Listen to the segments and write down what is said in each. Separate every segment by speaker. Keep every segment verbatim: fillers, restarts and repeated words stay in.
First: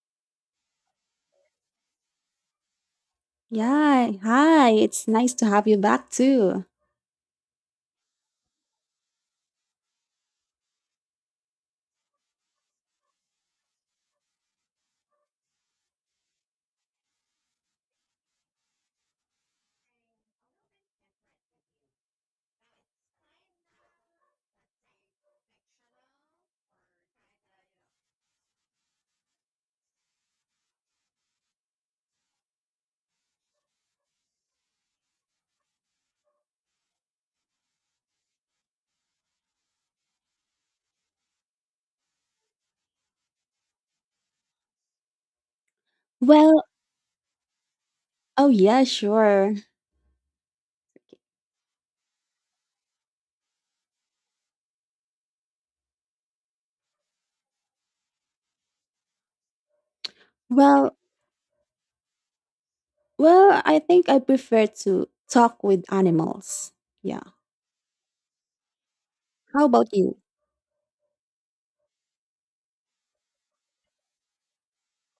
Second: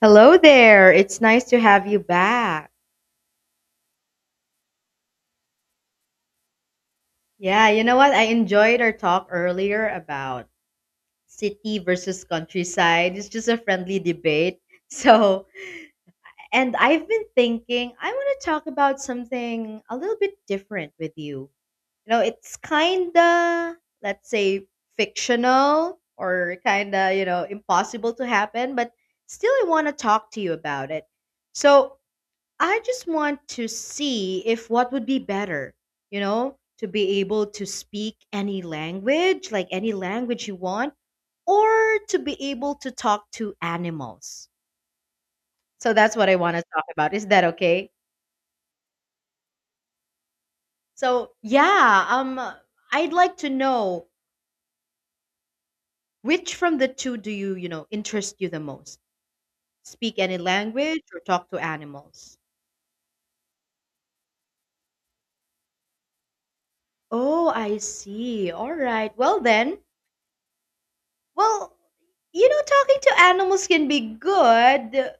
Speaker 1: Hello there. It's nice to have you back.
Speaker 2: Yeah, hi. It's nice to have you back too.
Speaker 1: Yeah, you know what? I enjoyed our talk earlier about city versus countryside. It's just a friendly debate. So, and I've been thinking I want to talk about something a little bit different with you. You know, it's kind of, let's say, fictional or kind of, you know, impossible to happen, but still I want to talk to you about it. So, I just want to see if what would be better, you know, to be able to speak any language, like any language you want, or to be able to talk to animals. So that's what I want to
Speaker 2: Well,
Speaker 1: talk about. Is that okay?
Speaker 2: oh yeah, sure.
Speaker 1: So, yeah, um I'd like to know which from the two do you, you know, interest you the most? Speak any
Speaker 2: Well,
Speaker 1: language or talk to animals?
Speaker 2: well, I think I prefer to talk with animals. Yeah.
Speaker 1: Oh, I see. All right. Well,
Speaker 2: How
Speaker 1: then,
Speaker 2: about you?
Speaker 1: Well, you know, talking to animals can be good uh,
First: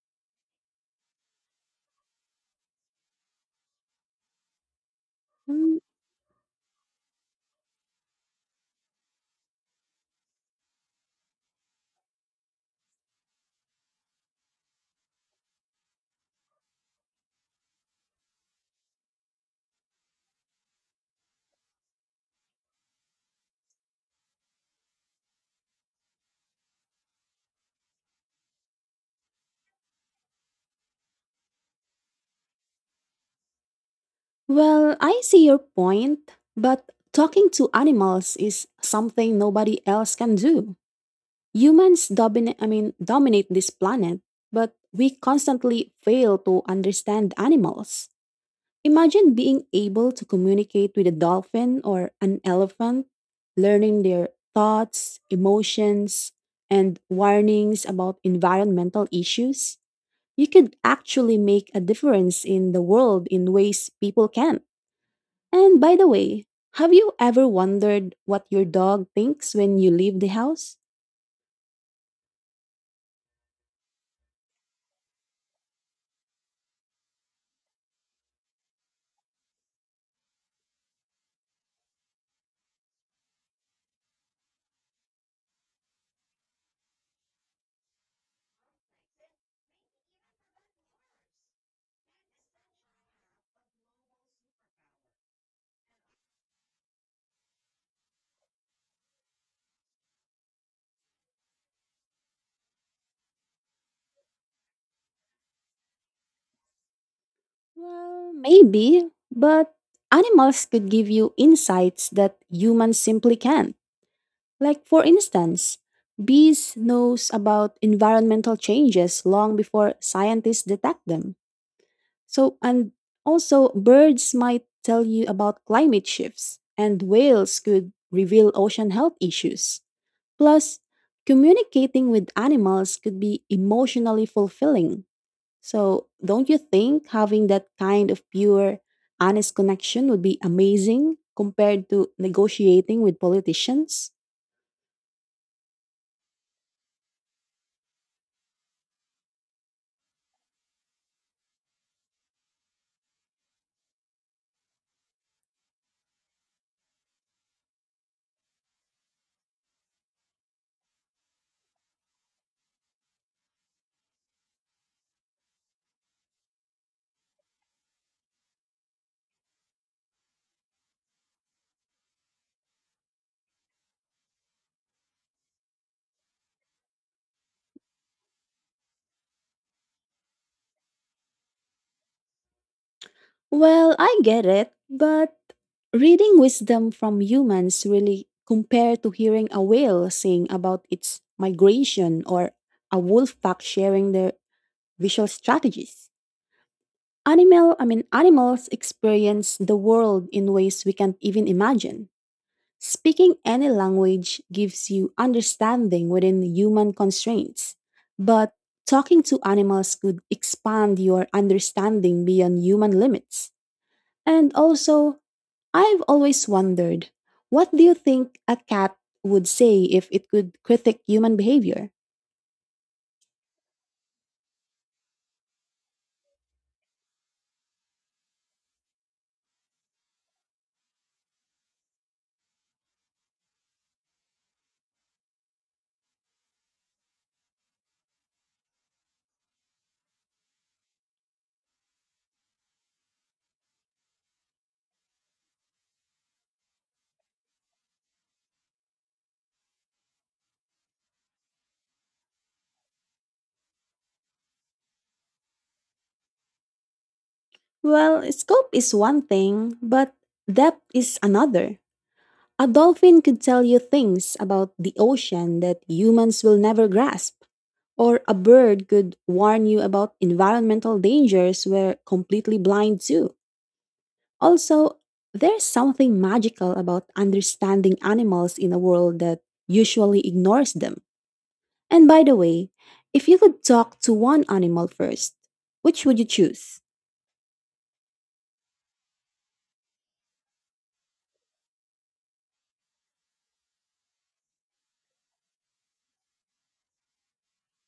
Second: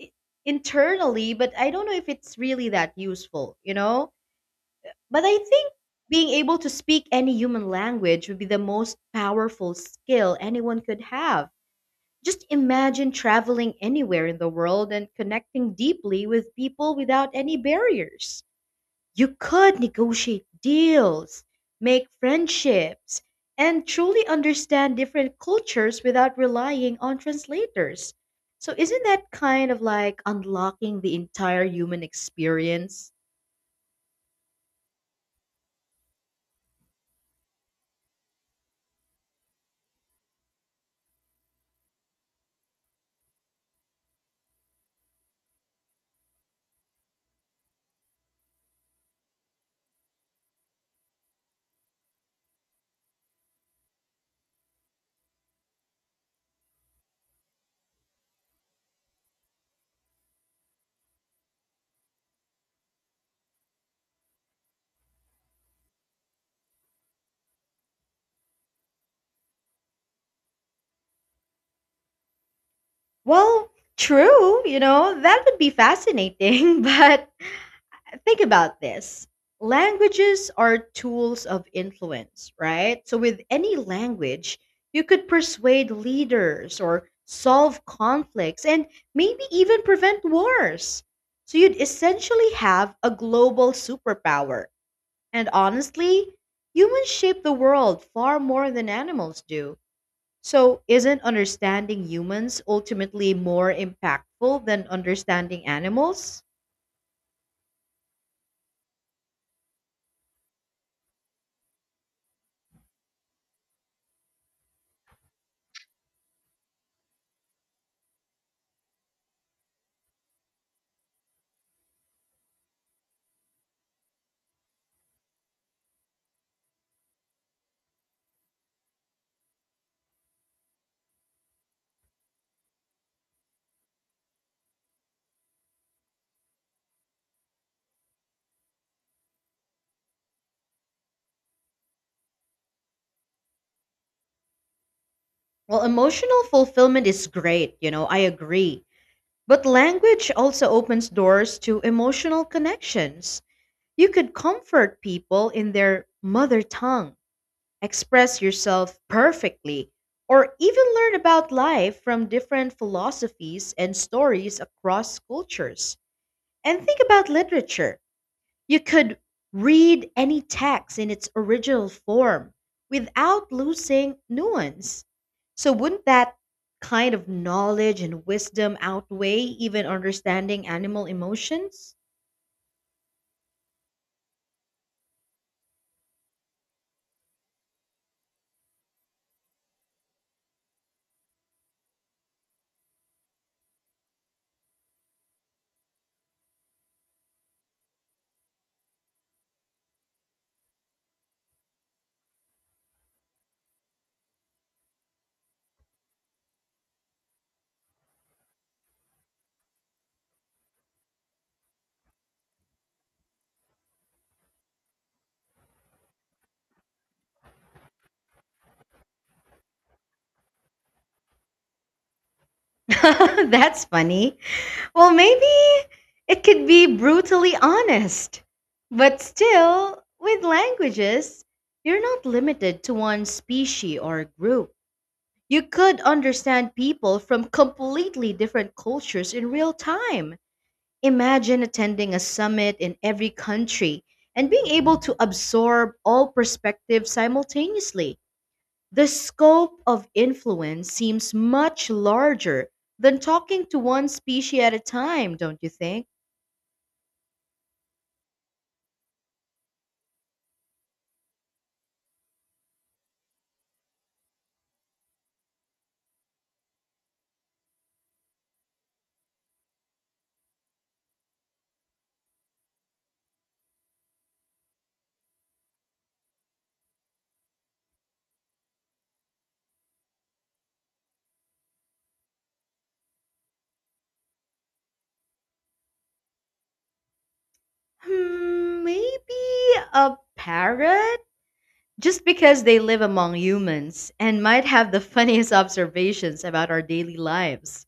Speaker 1: i- internally, but I don't know if it's really that useful, you know? But I think
Speaker 2: Mm,
Speaker 1: being able to speak any human language would be the most powerful skill anyone could have. Just imagine traveling anywhere in the world and connecting deeply with people without any barriers. You could negotiate deals, make friendships, and truly understand different cultures without relying on translators. So, isn't that kind of like unlocking the entire human experience?
Speaker 2: Well, I see your point, but talking to animals is something nobody else can do. Humans dominate, I mean, dominate this planet, but we constantly fail to understand animals. Imagine being able to communicate with a dolphin or an elephant, learning their thoughts, emotions, and warnings about environmental issues. You could actually make a difference in the world in ways people can't. And by the way, have you ever wondered what your dog thinks when you leave the house?
Speaker 1: Well, true, you know, that would be fascinating, but think about this. Languages are tools of influence, right? So, with any language, you could persuade leaders or solve conflicts and maybe even prevent wars. So, you'd essentially have a global superpower. And honestly, humans shape the world far more than animals do. So, isn't understanding humans ultimately more impactful than understanding animals?
Speaker 2: Well, maybe, but animals could give you insights that humans simply can't. Like for instance, bees knows about environmental changes long before scientists detect them. So and also birds might tell you about climate shifts and whales could reveal ocean health issues. Plus, communicating with animals could be emotionally fulfilling. So, don't you think having that kind of pure, honest connection would be amazing compared to negotiating with politicians?
Speaker 1: Well, emotional fulfillment is great, you know, I agree. But language also opens doors to emotional connections. You could comfort people in their mother tongue, express yourself perfectly, or even learn about life from different philosophies and stories across cultures. And think about literature. You could read any text in its original form without losing nuance. So, wouldn't that kind of knowledge and wisdom outweigh even understanding animal emotions?
Speaker 2: Well, I get it, but reading wisdom from humans really compared to hearing a whale sing about its migration or a wolf pack sharing their visual strategies. Animal, I mean animals experience the world in ways we can't even imagine. Speaking any language gives you understanding within human constraints, but talking to animals could expand your understanding beyond human limits. And also, I've always wondered, what do you think a cat would say if it could critique human behavior?
Speaker 1: That's funny. Well, maybe it could be brutally honest. But still, with languages, you're not limited to one species or group. You could understand people from completely different cultures in real time. Imagine attending a summit in every country and being able to absorb all perspectives simultaneously. The scope of influence seems much larger than talking to one species at a time, don't you think?
Speaker 2: Well, scope is one thing, but depth is another. A dolphin could tell you things about the ocean that humans will never grasp, or a bird could warn you about environmental dangers we're completely blind to. Also, there's something magical about understanding animals in a world that usually ignores them. And by the way, if you could talk to one animal first, which would you choose?
Speaker 1: Hmm, maybe a parrot? Just because they live among humans and might have the funniest observations about our daily lives.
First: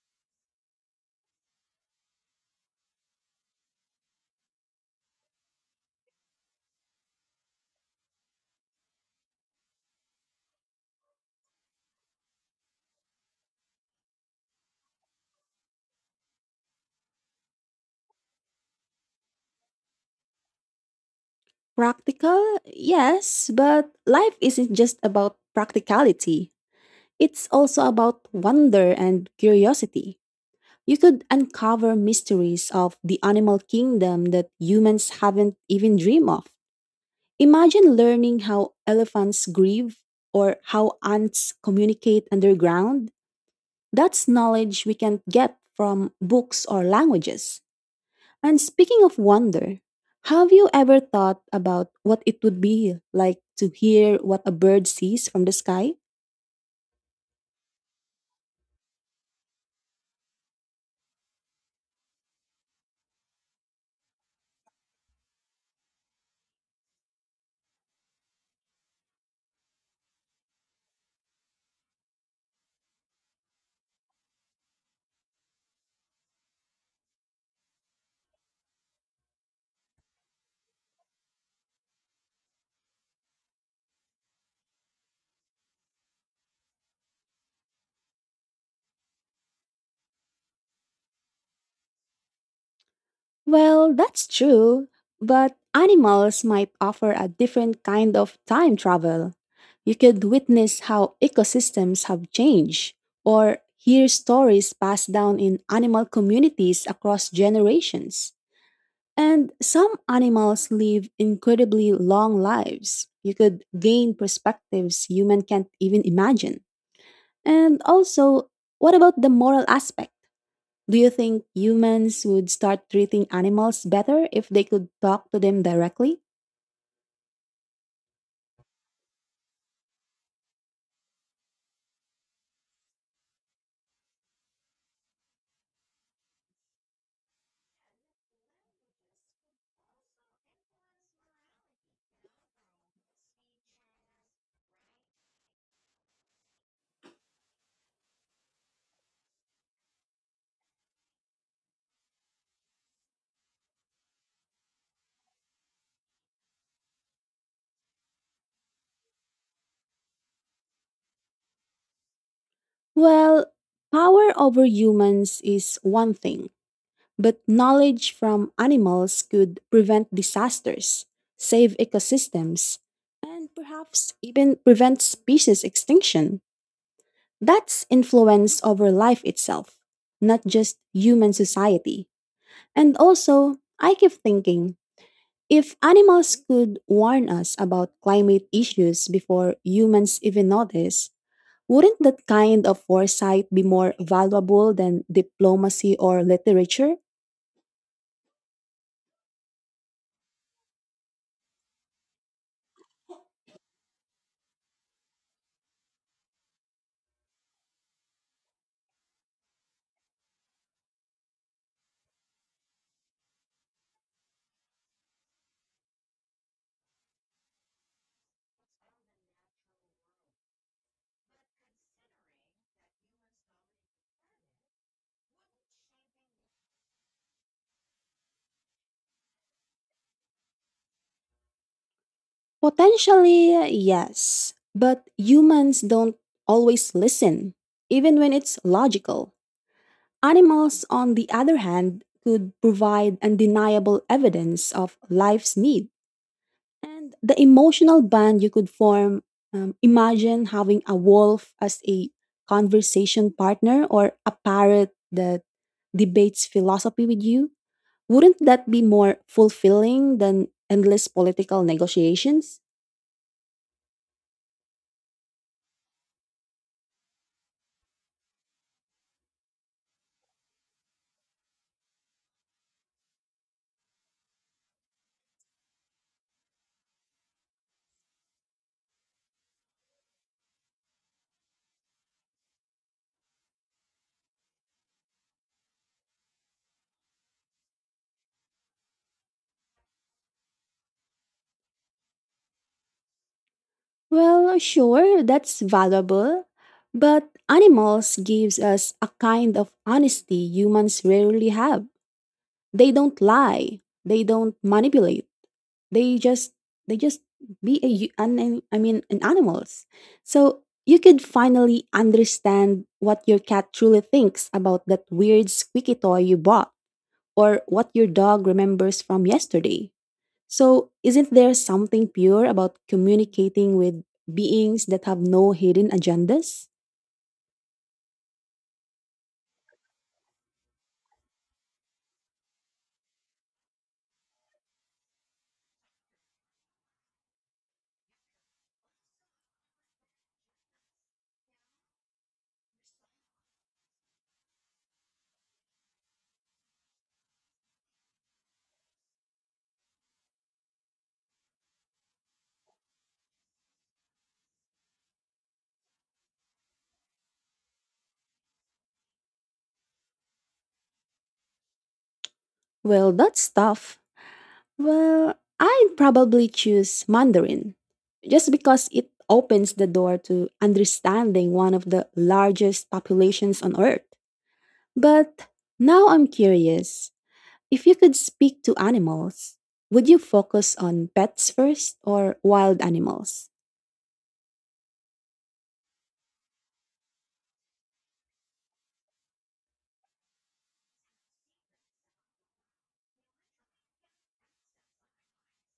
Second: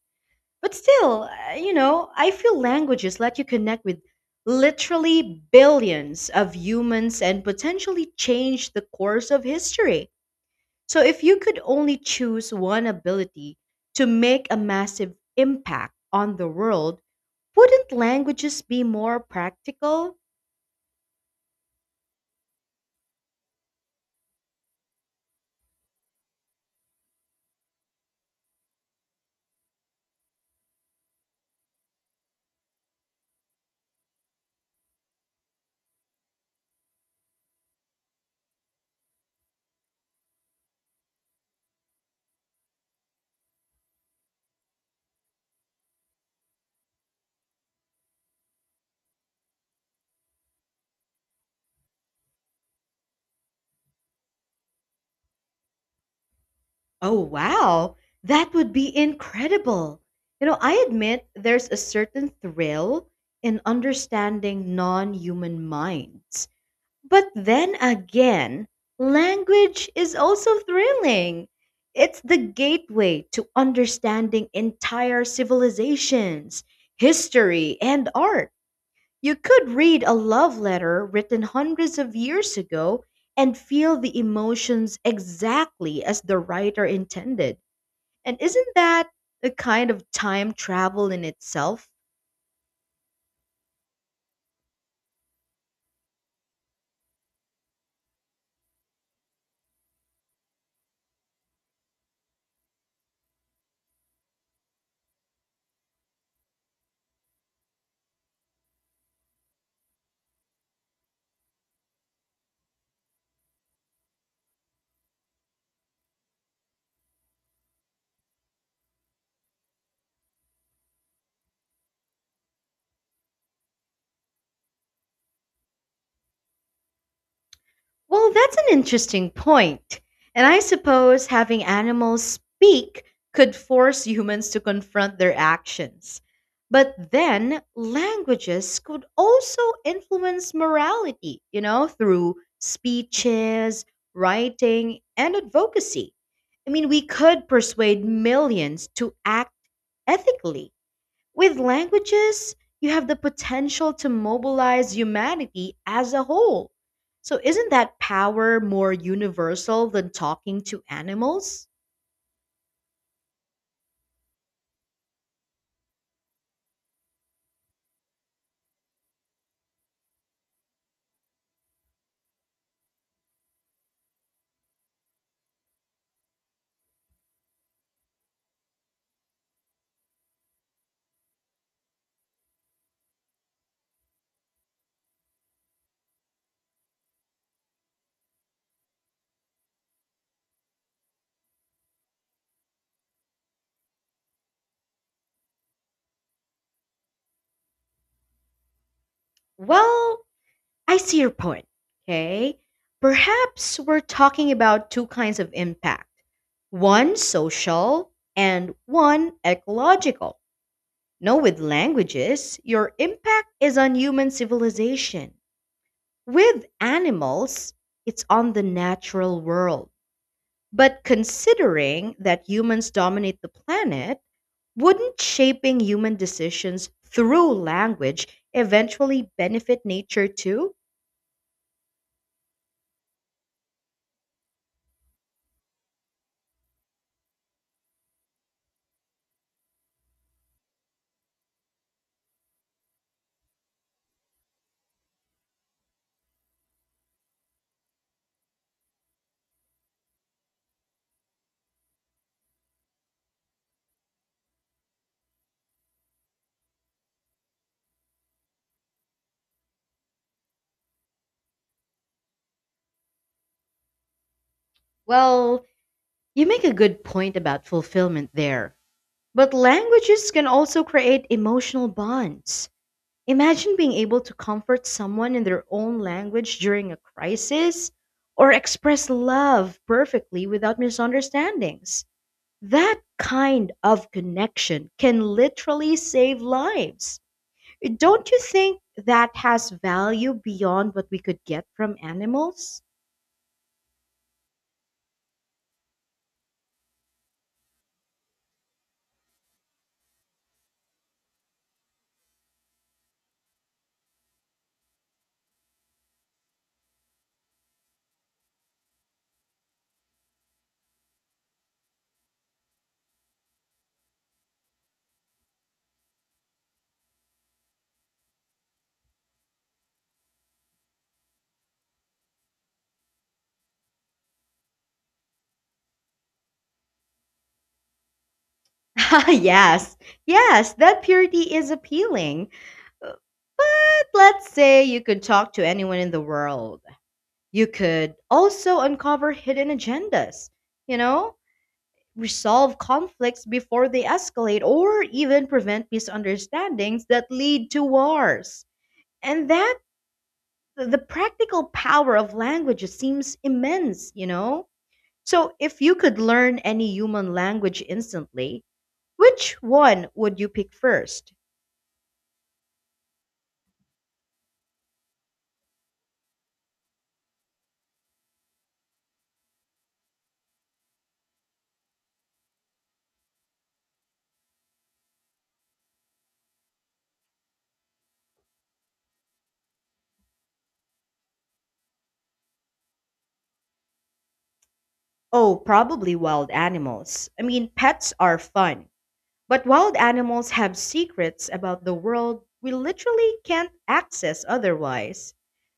Speaker 1: But still, uh, you know, I feel languages let you connect with literally billions of humans and potentially change the course of history. So if you could only choose one ability to make a massive impact on the world, wouldn't languages be more practical?
Speaker 2: Practical? Yes, but life isn't just about practicality. It's also about wonder and curiosity. You could uncover mysteries of the animal kingdom that humans haven't even dreamed of. Imagine learning how elephants grieve or how ants communicate underground. That's knowledge we can't get from books or languages. And speaking of wonder, have you ever thought about what it would be like to hear what a bird sees from the sky?
Speaker 1: Oh, wow. That would be incredible. You know, I admit there's a certain thrill in understanding non human minds. But then again, language is also thrilling. It's the gateway to understanding entire civilizations, history, and art. You could read a love letter written hundreds of years ago and feel the emotions exactly as the writer intended. And isn't that a kind of time travel in itself?
Speaker 2: Well, that's true, but animals might offer a different kind of time travel. You could witness how ecosystems have changed, or hear stories passed down in animal communities across generations. And some animals live incredibly long lives. You could gain perspectives human can't even imagine. And also, what about the moral aspect? Do you think humans would start treating animals better if they could talk to them directly?
Speaker 1: Well, that's an interesting point. And I suppose having animals speak could force humans to confront their actions. But then languages could also influence morality, you know, through speeches, writing, and advocacy. I mean, we could persuade millions to act ethically with languages, you have the potential to mobilize humanity as a whole. So, isn't that power more universal than talking to animals?
Speaker 2: Well, power over humans is one thing, but knowledge from animals could prevent disasters, save ecosystems, and perhaps even prevent species extinction. That's influence over life itself, not just human society. And also, I keep thinking if animals could warn us about climate issues before humans even notice, wouldn't that kind of foresight be more valuable than diplomacy or literature?
Speaker 1: Well, I see your point. Okay. Perhaps we're talking about two kinds of impact one social and one ecological. No, with languages, your impact is on human civilization. With animals, it's on the natural world. But considering that humans dominate the planet, wouldn't shaping human decisions through language eventually benefit nature too?
Speaker 2: Potentially, yes. But humans don't always listen, even when it's logical. Animals, on the other hand, could provide undeniable evidence of life's need. And the emotional bond you could form um, imagine having a wolf as a conversation partner or a parrot that debates philosophy with you. Wouldn't that be more fulfilling than endless political negotiations?
Speaker 1: Well, you make a good point about fulfillment there. But languages can also create emotional bonds. Imagine being able to comfort someone in their own language during a crisis or express love perfectly without misunderstandings. That kind of connection can literally save lives. Don't you think that has value beyond what we could get from animals?
Speaker 2: Well, sure, that's valuable, but animals gives us a kind of honesty humans rarely have. They don't lie, they don't manipulate, they just they just be a hu- an, an- I mean an animals. So you could finally understand what your cat truly thinks about that weird squeaky toy you bought or what your dog remembers from yesterday. So isn't there something pure about communicating with beings that have no hidden agendas?
Speaker 1: yes, yes, that purity is appealing. But let's say you could talk to anyone in the world. You could also uncover hidden agendas, you know, resolve conflicts before they escalate, or even prevent misunderstandings that lead to wars. And that the the practical power of languages seems immense, you know? So, if you could learn any human language instantly, which one would you pick first?
Speaker 2: Well that's tough Well, I'd probably choose Mandarin just because it opens the door to understanding one of the largest populations on Earth. But now I'm curious, if you could speak to animals, would you focus on pets first or wild animals?
Speaker 1: Oh, probably wild animals. I mean, pets are fun, but wild animals have secrets about the world we literally can't access otherwise.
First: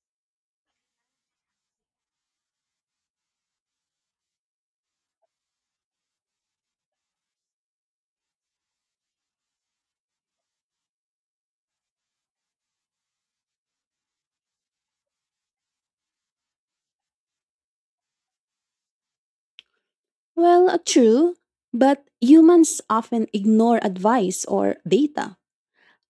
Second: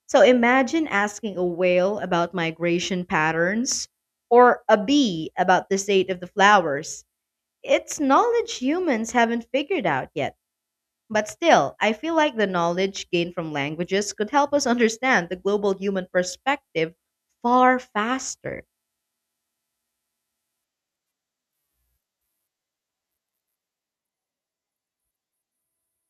Speaker 1: So, imagine asking a whale about migration patterns or a bee about the state of the flowers. It's knowledge humans haven't figured out yet. But still, I feel like the knowledge gained from languages could help us understand the global human perspective far faster.
Speaker 2: Well, uh, true, but humans often ignore advice or data.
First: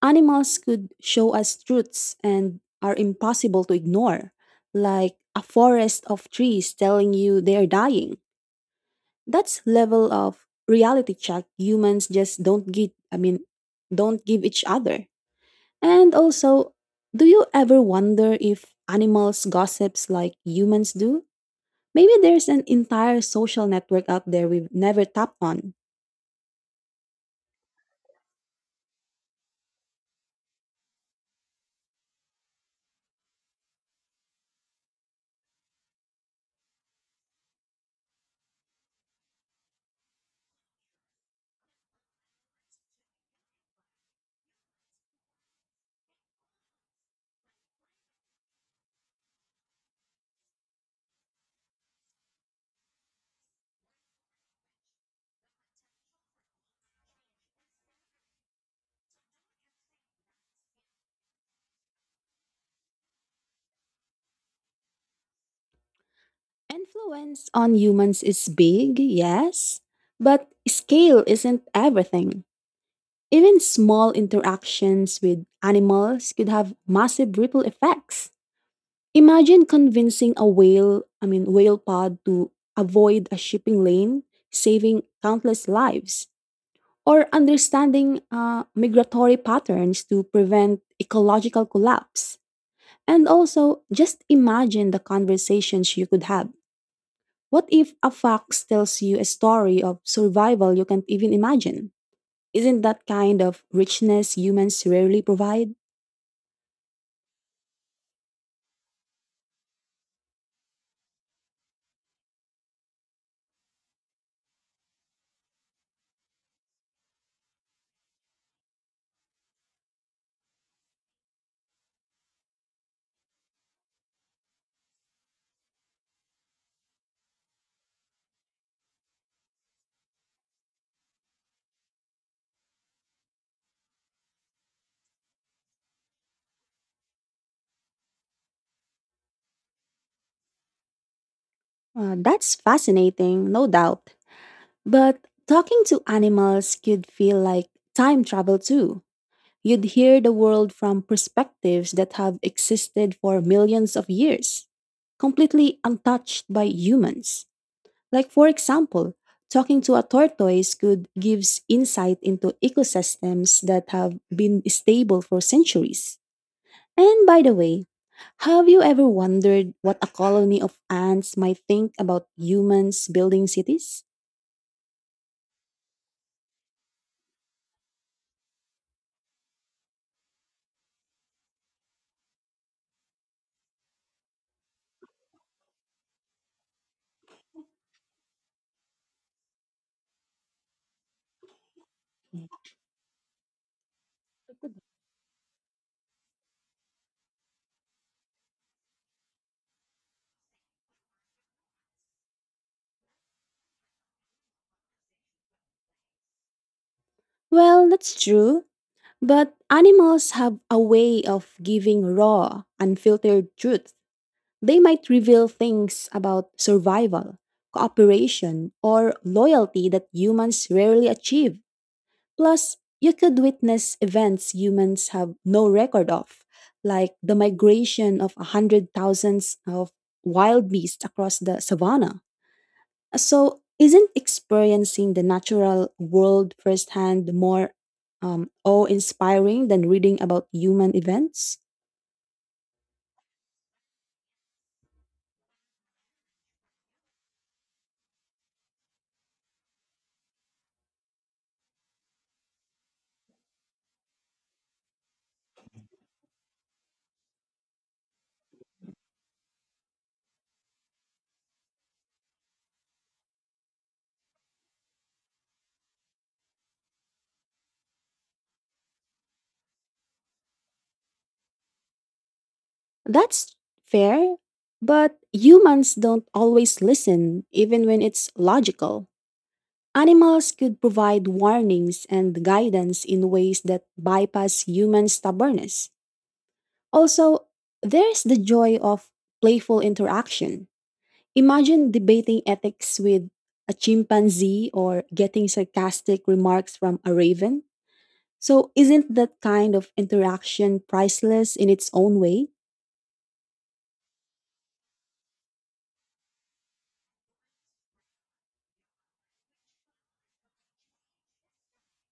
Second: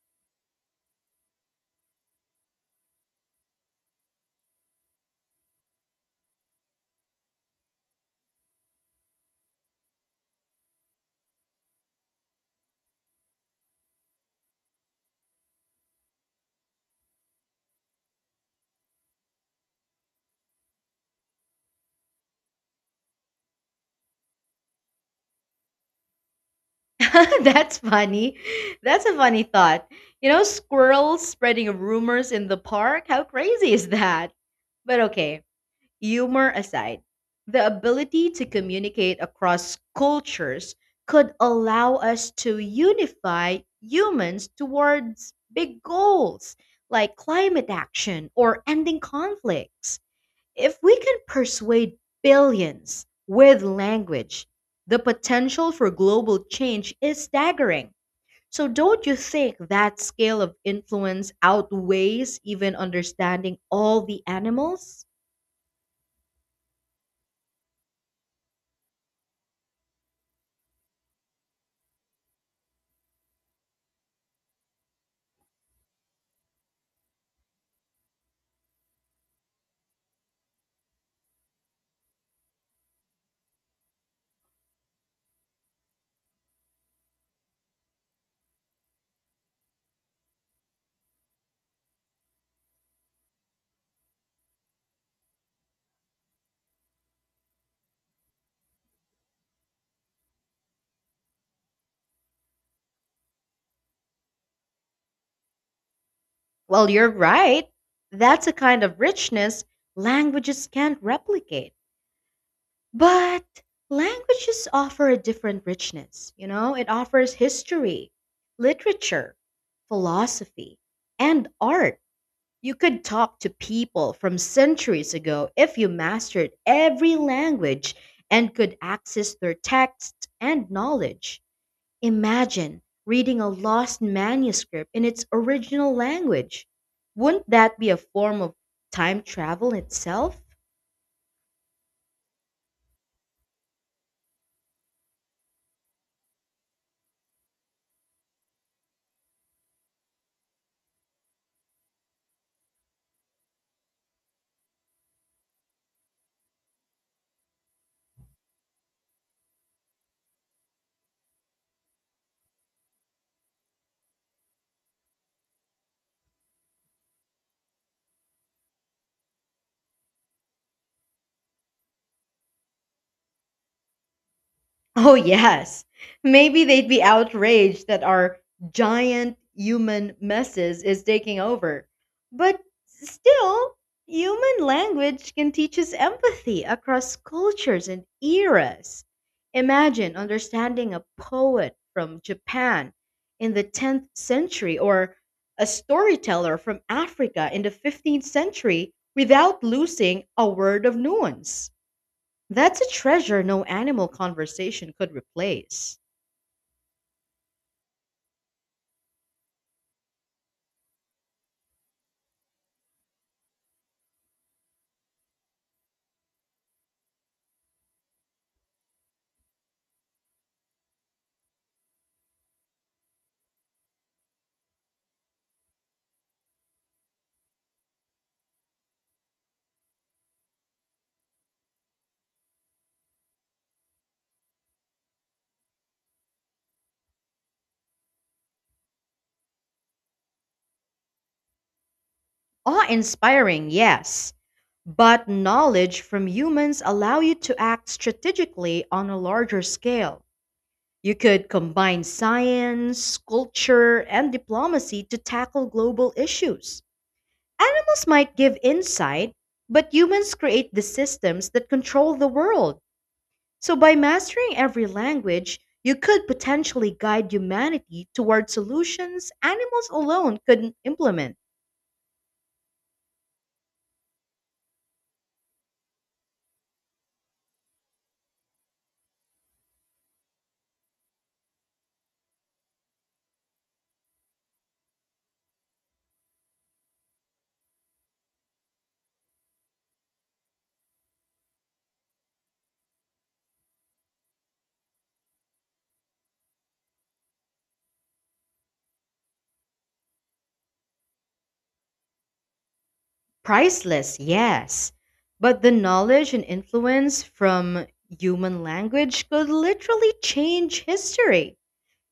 Speaker 2: Animals could show us truths and are impossible to ignore, like a forest of trees telling you they are dying. That's level of reality check humans just don't get, I mean don't give each other. And also, do you ever wonder if animals gossips like humans do? Maybe there's an entire social network out there we've never tapped on.
Speaker 1: That's funny. That's a funny thought. You know, squirrels spreading rumors in the park? How crazy is that? But okay, Humor aside, the ability to communicate across cultures could allow us to unify humans towards big goals like climate action or ending conflicts. If we can persuade billions with language, the potential for global change is staggering. So, don't you think that scale of influence outweighs even understanding all the animals?
Speaker 2: Influence on humans is big, yes, but scale isn't everything. Even small interactions with animals could have massive ripple effects. Imagine convincing a whale, I mean, whale pod to avoid a shipping lane, saving countless lives, or understanding uh, migratory patterns to prevent ecological collapse. And also, just imagine the conversations you could have. What if a fox tells you a story of survival you can't even imagine? Isn't that kind of richness humans rarely provide?
Speaker 1: Well, you're right. That's a kind of richness languages can't replicate. But languages offer a different richness. You know, it offers history, literature, philosophy, and art. You could talk to people from centuries ago if you mastered every language and could access their texts and knowledge. Imagine reading a lost manuscript in its original language. Wouldn't that be a form of time travel itself?
Speaker 2: Uh, that's fascinating, no doubt. But talking to animals could feel like time travel too. You'd hear the world from perspectives that have existed for millions of years, completely untouched by humans. Like, for example, talking to a tortoise could gives insight into ecosystems that have been stable for centuries. And by the way, have you ever wondered what a colony of ants might think about humans building cities?
Speaker 1: Oh, yes. Maybe they'd be outraged that our giant human messes is taking over. But still, human language can teach us empathy across cultures and eras. Imagine understanding a poet from Japan in the tenth century or a storyteller from Africa in the fifteenth century without losing a word of nuance. That's a treasure no animal conversation could replace.
Speaker 2: Well, that's true, but animals have a way of giving raw, unfiltered truth. They might reveal things about survival, cooperation, or loyalty that humans rarely achieve. Plus, you could witness events humans have no record of, like the migration of a hundred thousands of wild beasts across the savannah. So, isn't experiencing the natural world firsthand more um, awe-inspiring than reading about human events?
Speaker 1: Awe-inspiring, yes, but knowledge from humans allow you to act strategically on a larger scale. You could combine science, culture, and diplomacy to tackle global issues. Animals might give insight, but humans create the systems that control the world. So, by mastering every language, you could potentially guide humanity toward solutions animals alone couldn't implement.
Speaker 2: That's fair, but humans don't always listen, even when it's logical. Animals could provide warnings and guidance in ways that bypass human stubbornness. Also, there's the joy of playful interaction. Imagine debating ethics with a chimpanzee or getting sarcastic remarks from a raven. So, isn't that kind of interaction priceless in its own way?
Speaker 1: Priceless, yes. But the knowledge and influence from human language could literally change history.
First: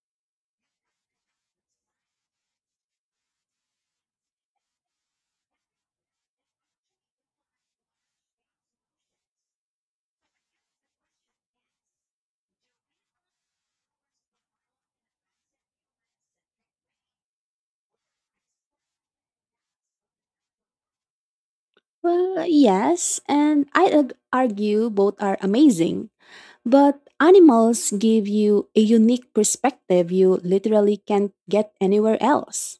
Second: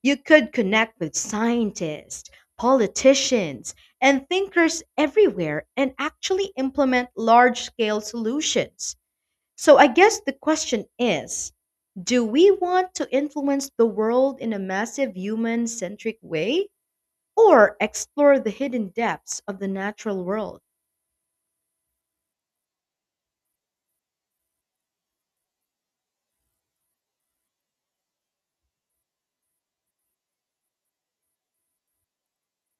Speaker 1: You could connect with scientists, politicians, and thinkers everywhere and actually implement large scale solutions. So I guess the question is do we want to influence the world in a massive human centric way or explore the hidden depths of the natural world?
Speaker 2: Well, yes, and I'd ag- argue both are amazing. But animals give you a unique perspective you literally can't get anywhere else.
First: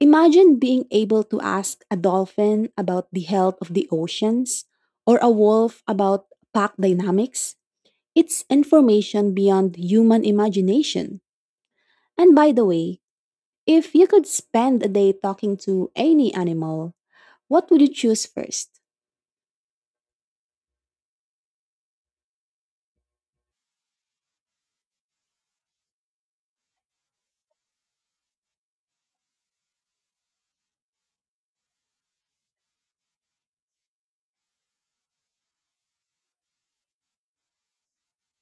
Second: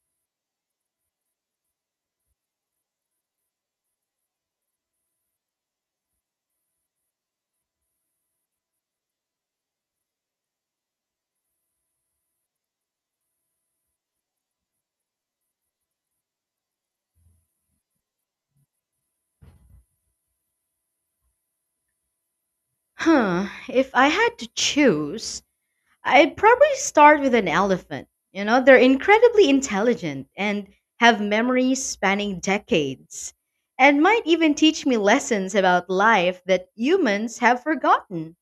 Speaker 2: Imagine being able to ask a dolphin about the health of the oceans or a wolf about pack dynamics. It's information beyond human imagination. And by the way, if you could spend a day talking to any animal, what would you choose first?
Speaker 1: Huh, if I had to choose, I'd probably start with an elephant. You know, they're incredibly intelligent and have memories spanning decades and might even teach me lessons about life that humans have forgotten.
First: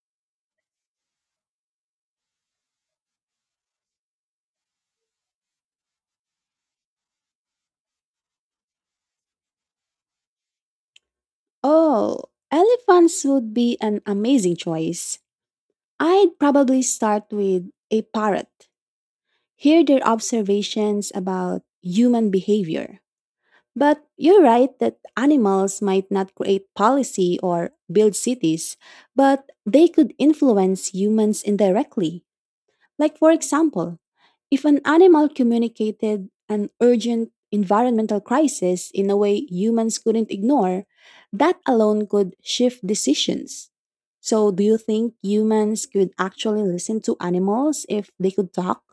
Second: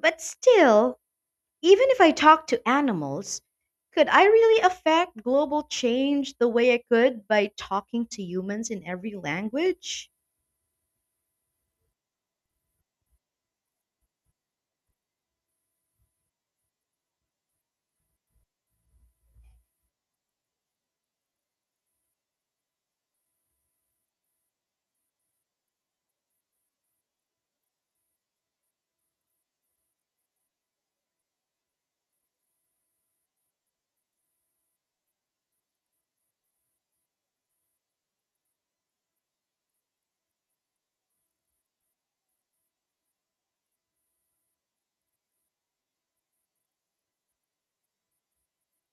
Speaker 1: But still, Even if I talk to animals, could I really affect global change the way I could by talking to humans in every language?
Speaker 2: Oh, elephants would be an amazing choice. I'd probably start with a parrot. Hear their observations about human behavior. But you're right that animals might not create policy or build cities, but they could influence humans indirectly. Like, for example, if an animal communicated an urgent environmental crisis in a way humans couldn't ignore, that alone could shift decisions. So, do you think humans could actually listen to animals if they could talk?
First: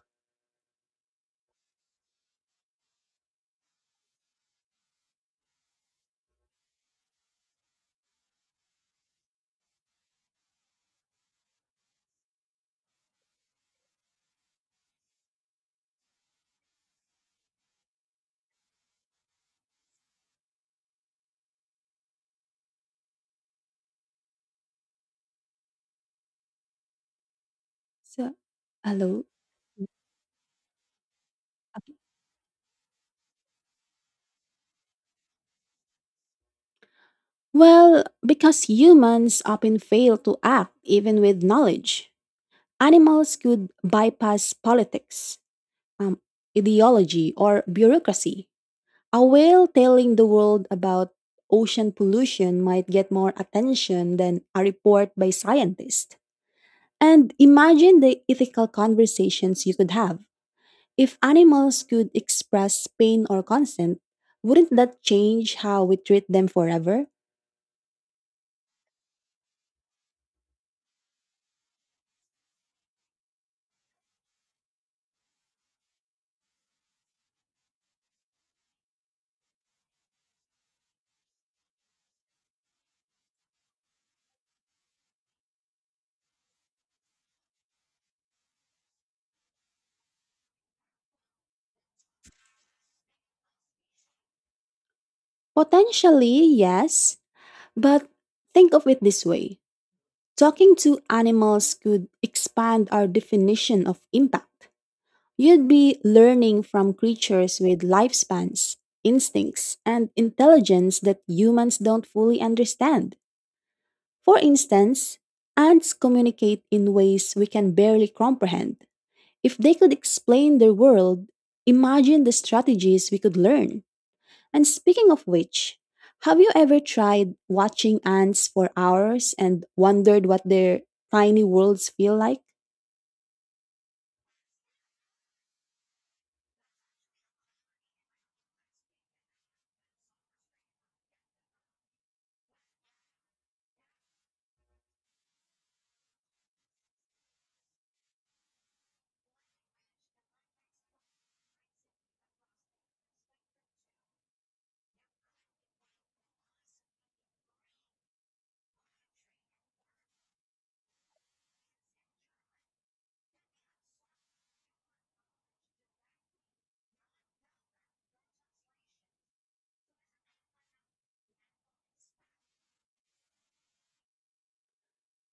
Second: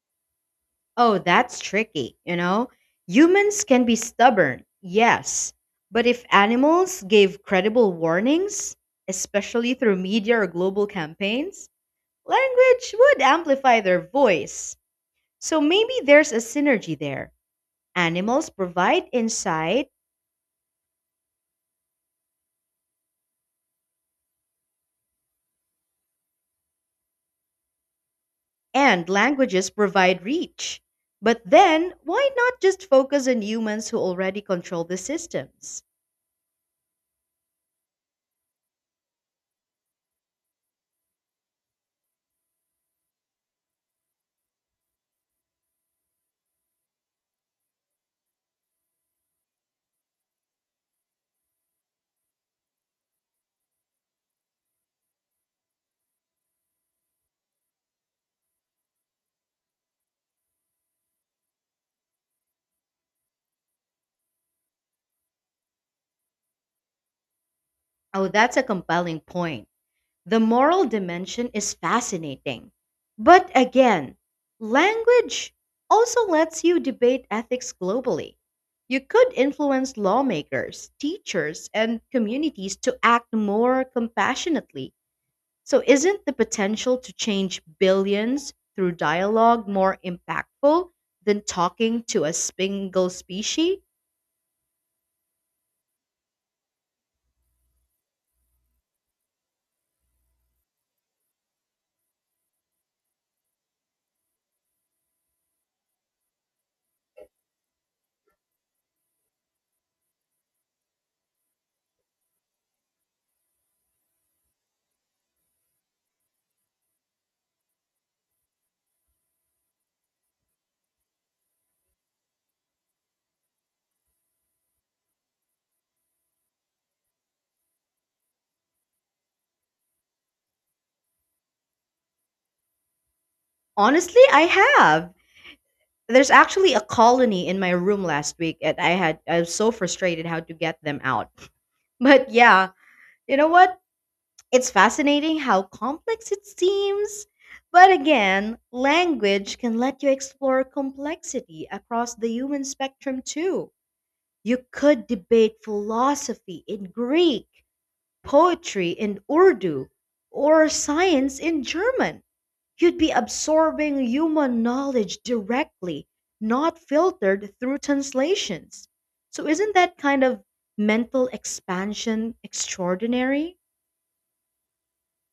Speaker 1: Oh, that's tricky, you know? Humans can be stubborn, yes. But if animals gave credible warnings, especially through media or global campaigns, language would amplify their voice. So maybe there's a synergy there. Animals provide insight.
Speaker 2: So,
Speaker 1: And
Speaker 2: hello?
Speaker 1: languages provide reach. But then, why not just focus on humans who already control the systems?
Speaker 2: Well, because humans often fail to act even with knowledge, animals could bypass politics, um, ideology, or bureaucracy. A whale telling the world about ocean pollution might get more attention than a report by scientists. And imagine the ethical conversations you could have. If animals could express pain or consent, wouldn't that change how we treat them forever?
Speaker 1: Oh, that's a compelling point. The moral dimension is fascinating. But again, language also lets you debate ethics globally. You could influence lawmakers, teachers, and communities to act more compassionately. So, isn't the potential to change billions through dialogue more impactful than talking to a single species?
Speaker 2: Potentially, yes. But think of it this way, talking to animals could expand our definition of impact. You'd be learning from creatures with lifespans, instincts, and intelligence that humans don't fully understand. For instance, ants communicate in ways we can barely comprehend. If they could explain their world, imagine the strategies we could learn. And speaking of which, have you ever tried watching ants for hours and wondered what their tiny worlds feel like?
Speaker 1: Honestly, I have. There's actually a colony in my room last week, and I had I was so frustrated how to get them out. But yeah, you know what? It's fascinating how complex it seems. But again, language can let you explore complexity across the human spectrum too. You could debate philosophy in Greek, poetry in Urdu, or science in German. You'd be absorbing human knowledge directly, not filtered through translations. So, isn't that kind of mental expansion extraordinary?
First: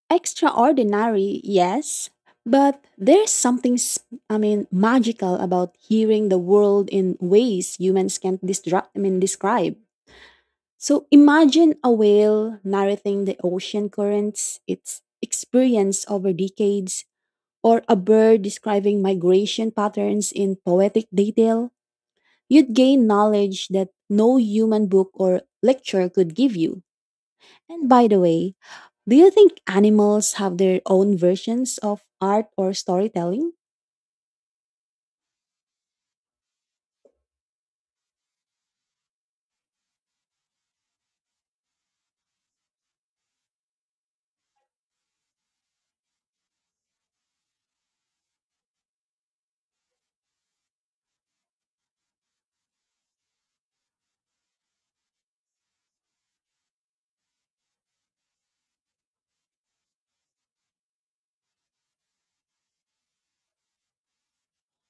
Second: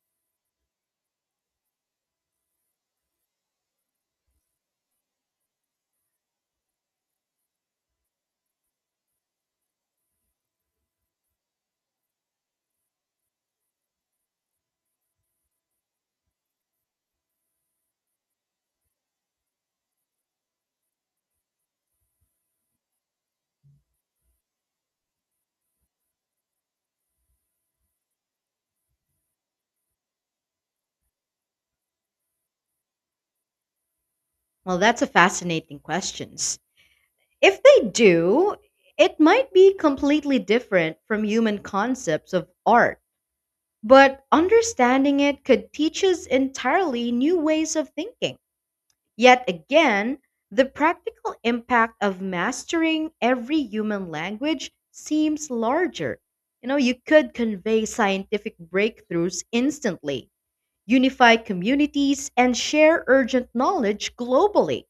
Speaker 2: Extraordinary, yes, but there's something, s- I mean, magical about hearing the world in ways humans can't distra- I mean, describe. So imagine a whale narrating the ocean currents, its experience over decades, or a bird describing migration patterns in poetic detail. You'd gain knowledge that no human book or lecture could give you. And by the way, do you think animals have their own versions of art or storytelling?
Speaker 1: Well, that's a fascinating question. If they do, it might be completely different from human concepts of art. But understanding it could teach us entirely new ways of thinking. Yet again, the practical impact of mastering every human language seems larger. You know, you could convey scientific breakthroughs instantly, unify communities, and share urgent knowledge globally.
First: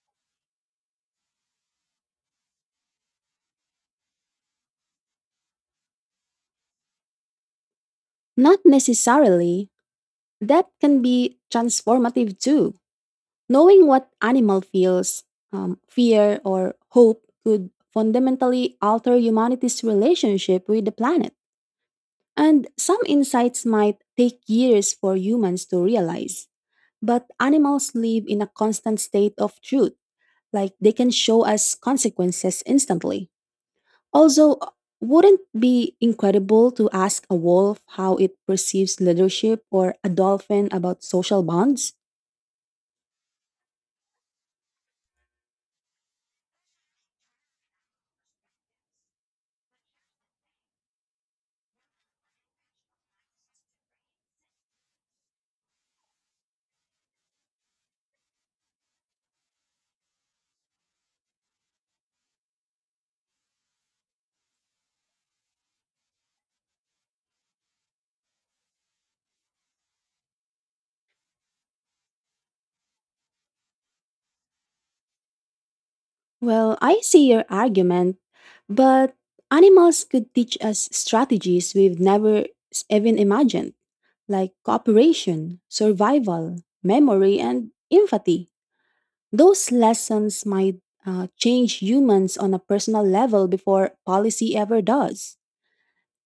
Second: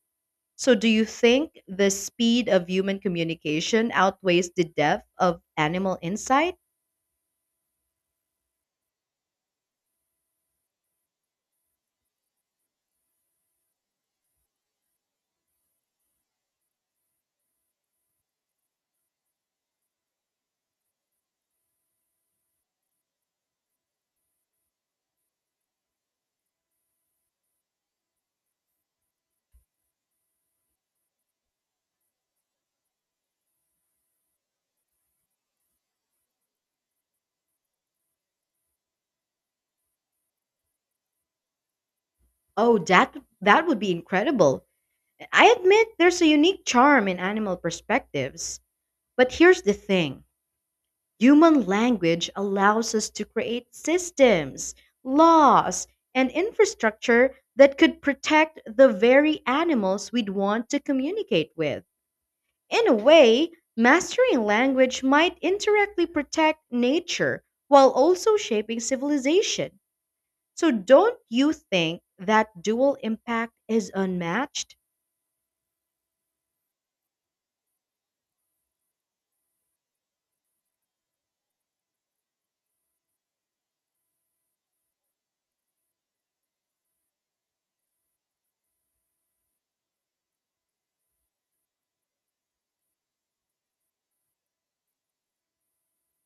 Speaker 1: So, do you think the speed of human communication outweighs the depth of animal insight?
Speaker 2: Not necessarily. That can be transformative too. Knowing what animal feels, um, fear, or hope could fundamentally alter humanity's relationship with the planet. And some insights might take years for humans to realize. But animals live in a constant state of truth, like they can show us consequences instantly. Also, uh, wouldn't be incredible to ask a wolf how it perceives leadership or a dolphin about social bonds?
Speaker 1: Oh, that that would be incredible. I admit there's a unique charm in animal perspectives, but here's the thing human language allows us to create systems, laws, and infrastructure that could protect the very animals we'd want to communicate with. In a way, mastering language might indirectly protect nature while also shaping civilization. So, don't you think that dual impact is unmatched?
Speaker 2: Well, I see your argument, but animals could teach us strategies we've never s- even imagined, like cooperation, survival, memory, and empathy. Those lessons might uh, change humans on a personal level before policy ever does.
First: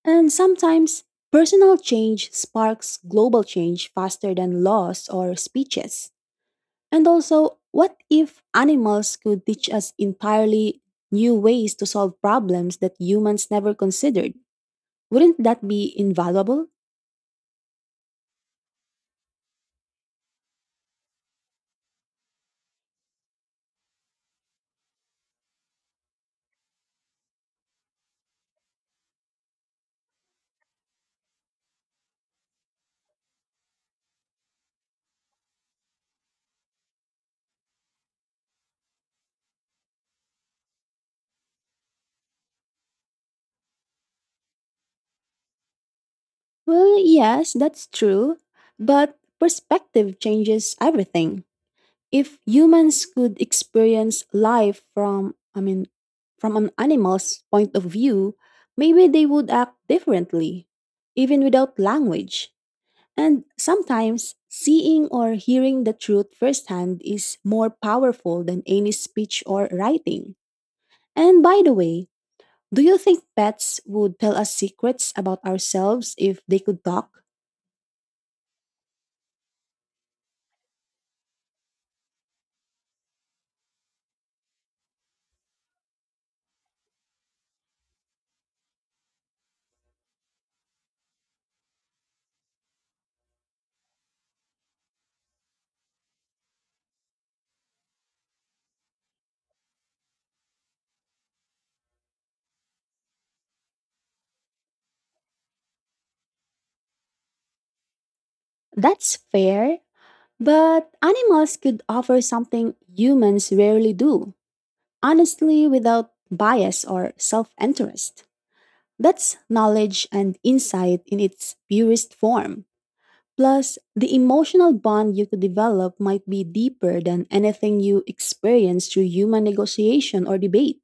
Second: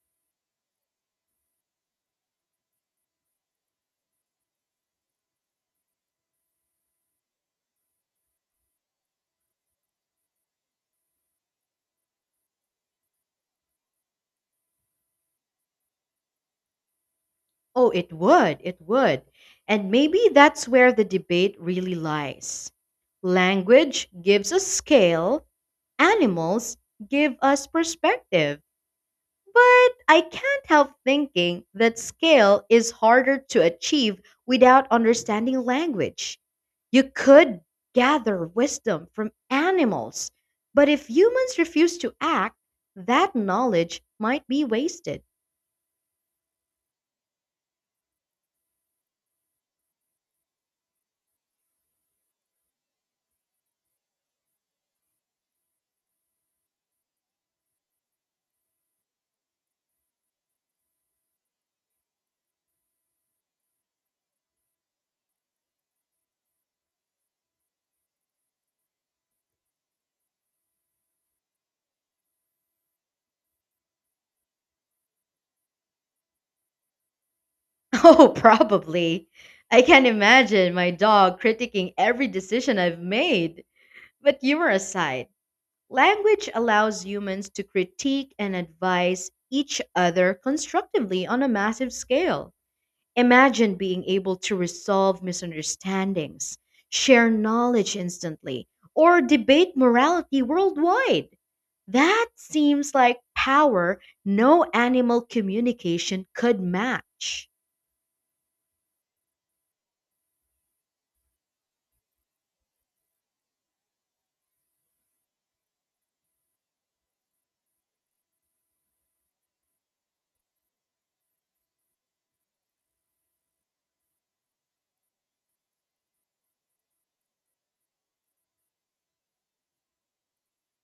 Speaker 2: And sometimes, personal change sparks global change faster than laws or speeches. And also, what if animals could teach us entirely new ways to solve problems that humans never considered? Wouldn't that be invaluable?
Speaker 1: Oh, it would. It would. And maybe that's where the debate really lies. Language gives us scale, animals give us perspective. But I can't help thinking that scale is harder to achieve without understanding language. You could gather wisdom from animals, but if humans refuse to act, that knowledge might be wasted.
Speaker 2: Well, yes, that's true. But perspective changes everything. If humans could experience life from, I mean, from an animal's point of view, maybe they would act differently, even without language. And sometimes seeing or hearing the truth firsthand is more powerful than any speech or writing. And by the way, do you think pets would tell us secrets about ourselves if they could talk?
Speaker 1: Oh, probably. I can imagine my dog critiquing every decision I've made. But humor aside, language allows humans to critique and advise each other constructively on a massive scale. Imagine being able to resolve misunderstandings, share knowledge instantly, or debate morality worldwide. That seems like power no animal communication could match.
Speaker 2: That's fair, but animals could offer something humans rarely do. Honestly without bias or self interest. That's knowledge and insight in its purest form. Plus, the emotional bond you could develop might be deeper than anything you experience through human negotiation or debate.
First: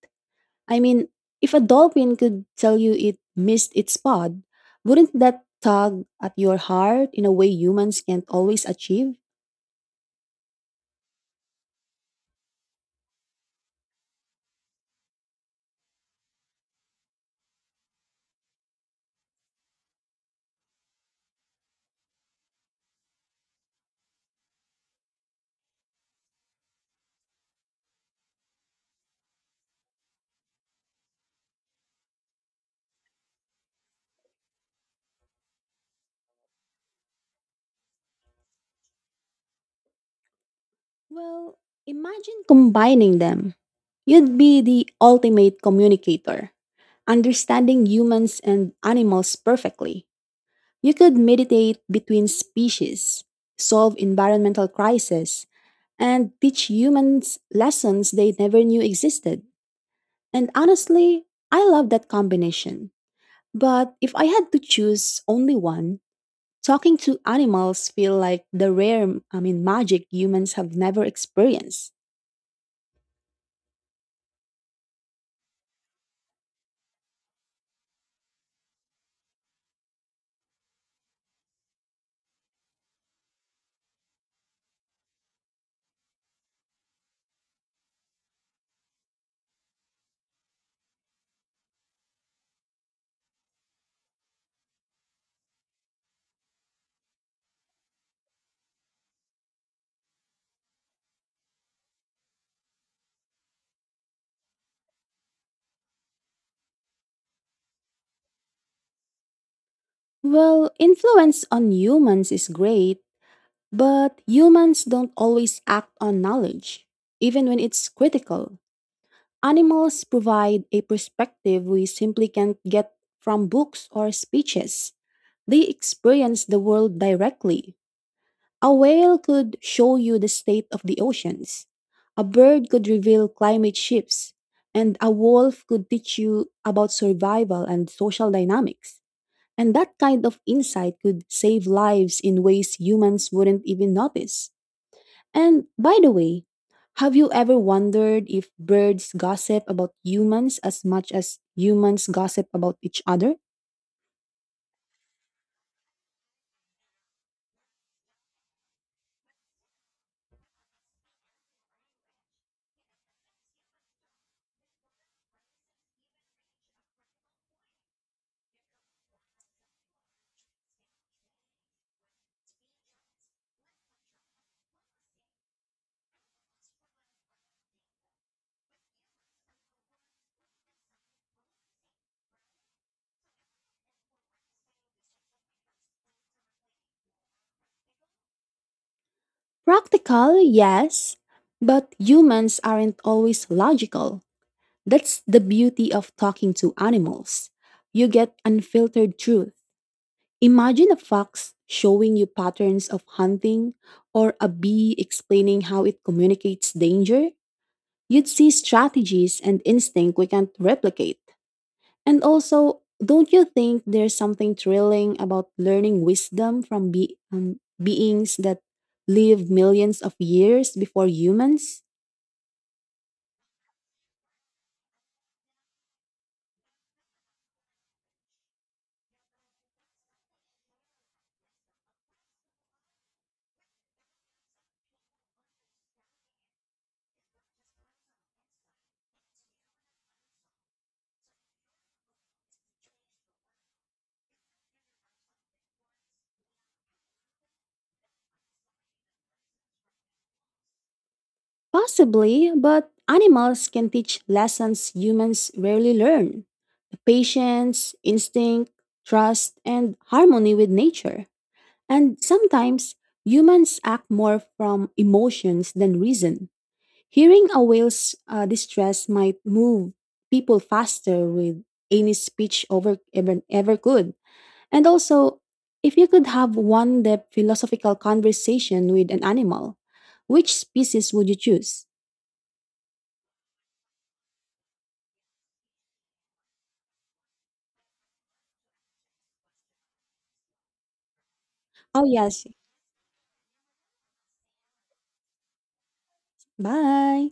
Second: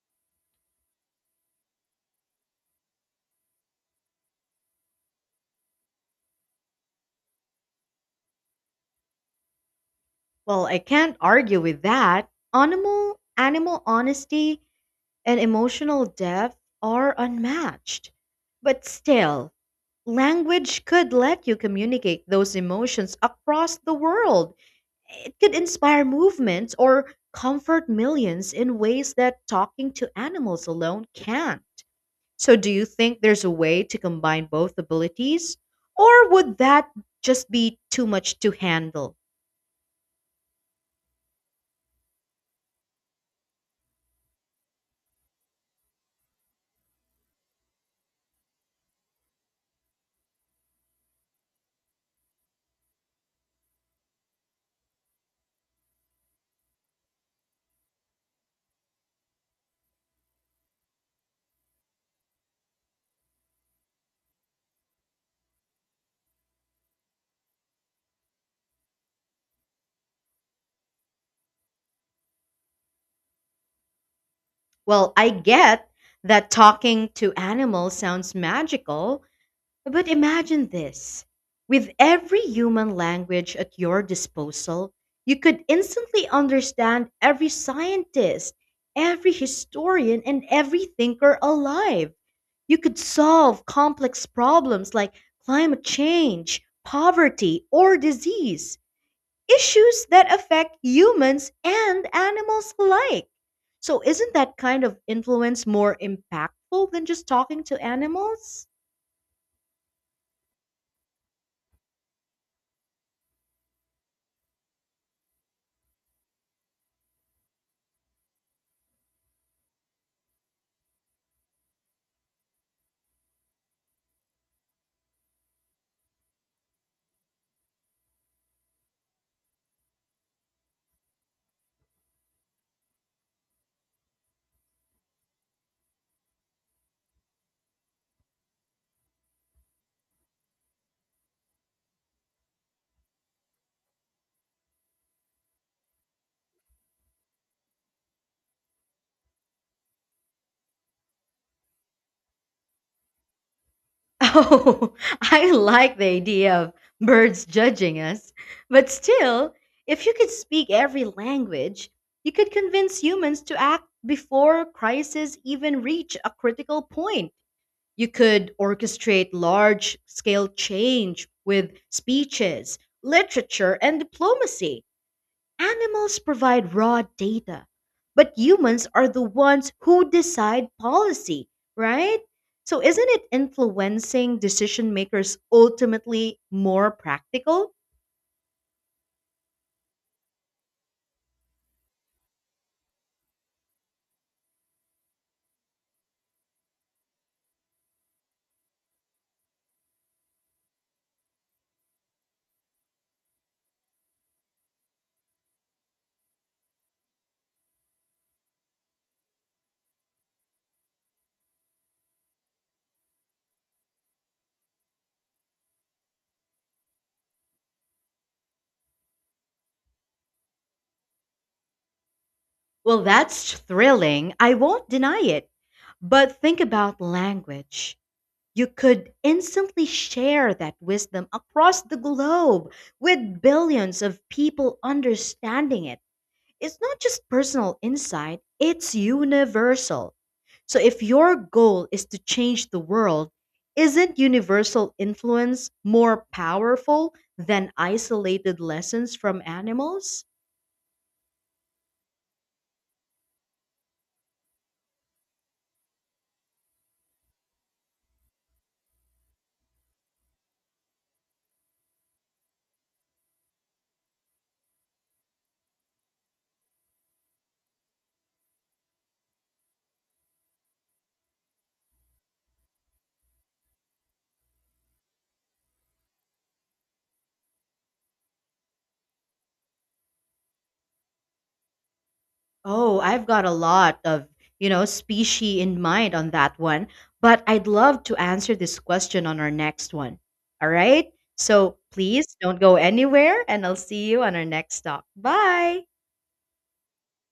Speaker 2: I mean, if a dolphin could tell you it missed its pod, wouldn't that tug at your heart in a way humans can't always achieve?
Speaker 1: Well, I can't argue with that. Animal animal honesty and emotional depth are unmatched. But still, language could let you communicate those emotions across the world. It could inspire movements or comfort millions in ways that talking to animals alone can't. So do you think there's a way to combine both abilities or would that just be too much to handle?
Speaker 2: Well, imagine combining them. You'd be the ultimate communicator, understanding humans and animals perfectly. You could meditate between species, solve environmental crises, and teach humans lessons they never knew existed. And honestly, I love that combination. But if I had to choose only one, talking to animals feel like the rare, I mean, magic humans have never experienced.
Speaker 1: Well, I get that talking to animals sounds magical, but imagine this. With every human language at your disposal, you could instantly understand every scientist, every historian, and every thinker alive. You could solve complex problems like climate change, poverty, or disease issues that affect humans and animals alike. So, isn't that kind of influence more impactful than just talking to animals?
Speaker 2: Well, influence on humans is great, but humans don't always act on knowledge, even when it's critical. Animals provide a perspective we simply can't get from books or speeches. They experience the world directly. A whale could show you the state of the oceans. A bird could reveal climate shifts. And a wolf could teach you about survival and social dynamics. And that kind of insight could save lives in ways humans wouldn't even notice. And by the way, have you ever wondered if birds gossip about humans as much as humans gossip about each other?
Speaker 1: Oh, I like the idea of birds judging us. But still, if you could speak every language, you could convince humans to act before crises even reach a critical point. You could orchestrate large scale change with speeches, literature, and diplomacy. Animals provide raw data, but humans are the ones who decide policy, right? So isn't it influencing decision makers ultimately more practical?
Speaker 2: Practical, yes, but humans aren't always logical. That's the beauty of talking to animals. You get unfiltered truth. Imagine a fox showing you patterns of hunting or a bee explaining how it communicates danger. You'd see strategies and instinct we can't replicate. And also, don't you think there's something thrilling about learning wisdom from be- um, beings that lived millions of years before humans?
Speaker 1: Well, that's thrilling. I won't deny it. But think about language. You could instantly share that wisdom across the globe with billions of people understanding it. It's not just personal insight, it's universal. So if your goal is to change the world, isn't universal influence more powerful than isolated lessons from animals?
Speaker 2: Possibly, but animals can teach lessons humans rarely learn the patience, instinct, trust, and harmony with nature. And sometimes humans act more from emotions than reason. Hearing a whale's uh, distress might move people faster with any speech over ever, ever could. And also, if you could have one depth philosophical conversation with an animal, which species would you choose?
Speaker 1: Oh, I've got a lot of, you know, species in mind on that one, but I'd love to answer this question on our next one. All right? So
Speaker 2: Oh,
Speaker 1: please
Speaker 2: yes.
Speaker 1: don't go anywhere and I'll see you on our next talk. Bye.
Speaker 2: Bye.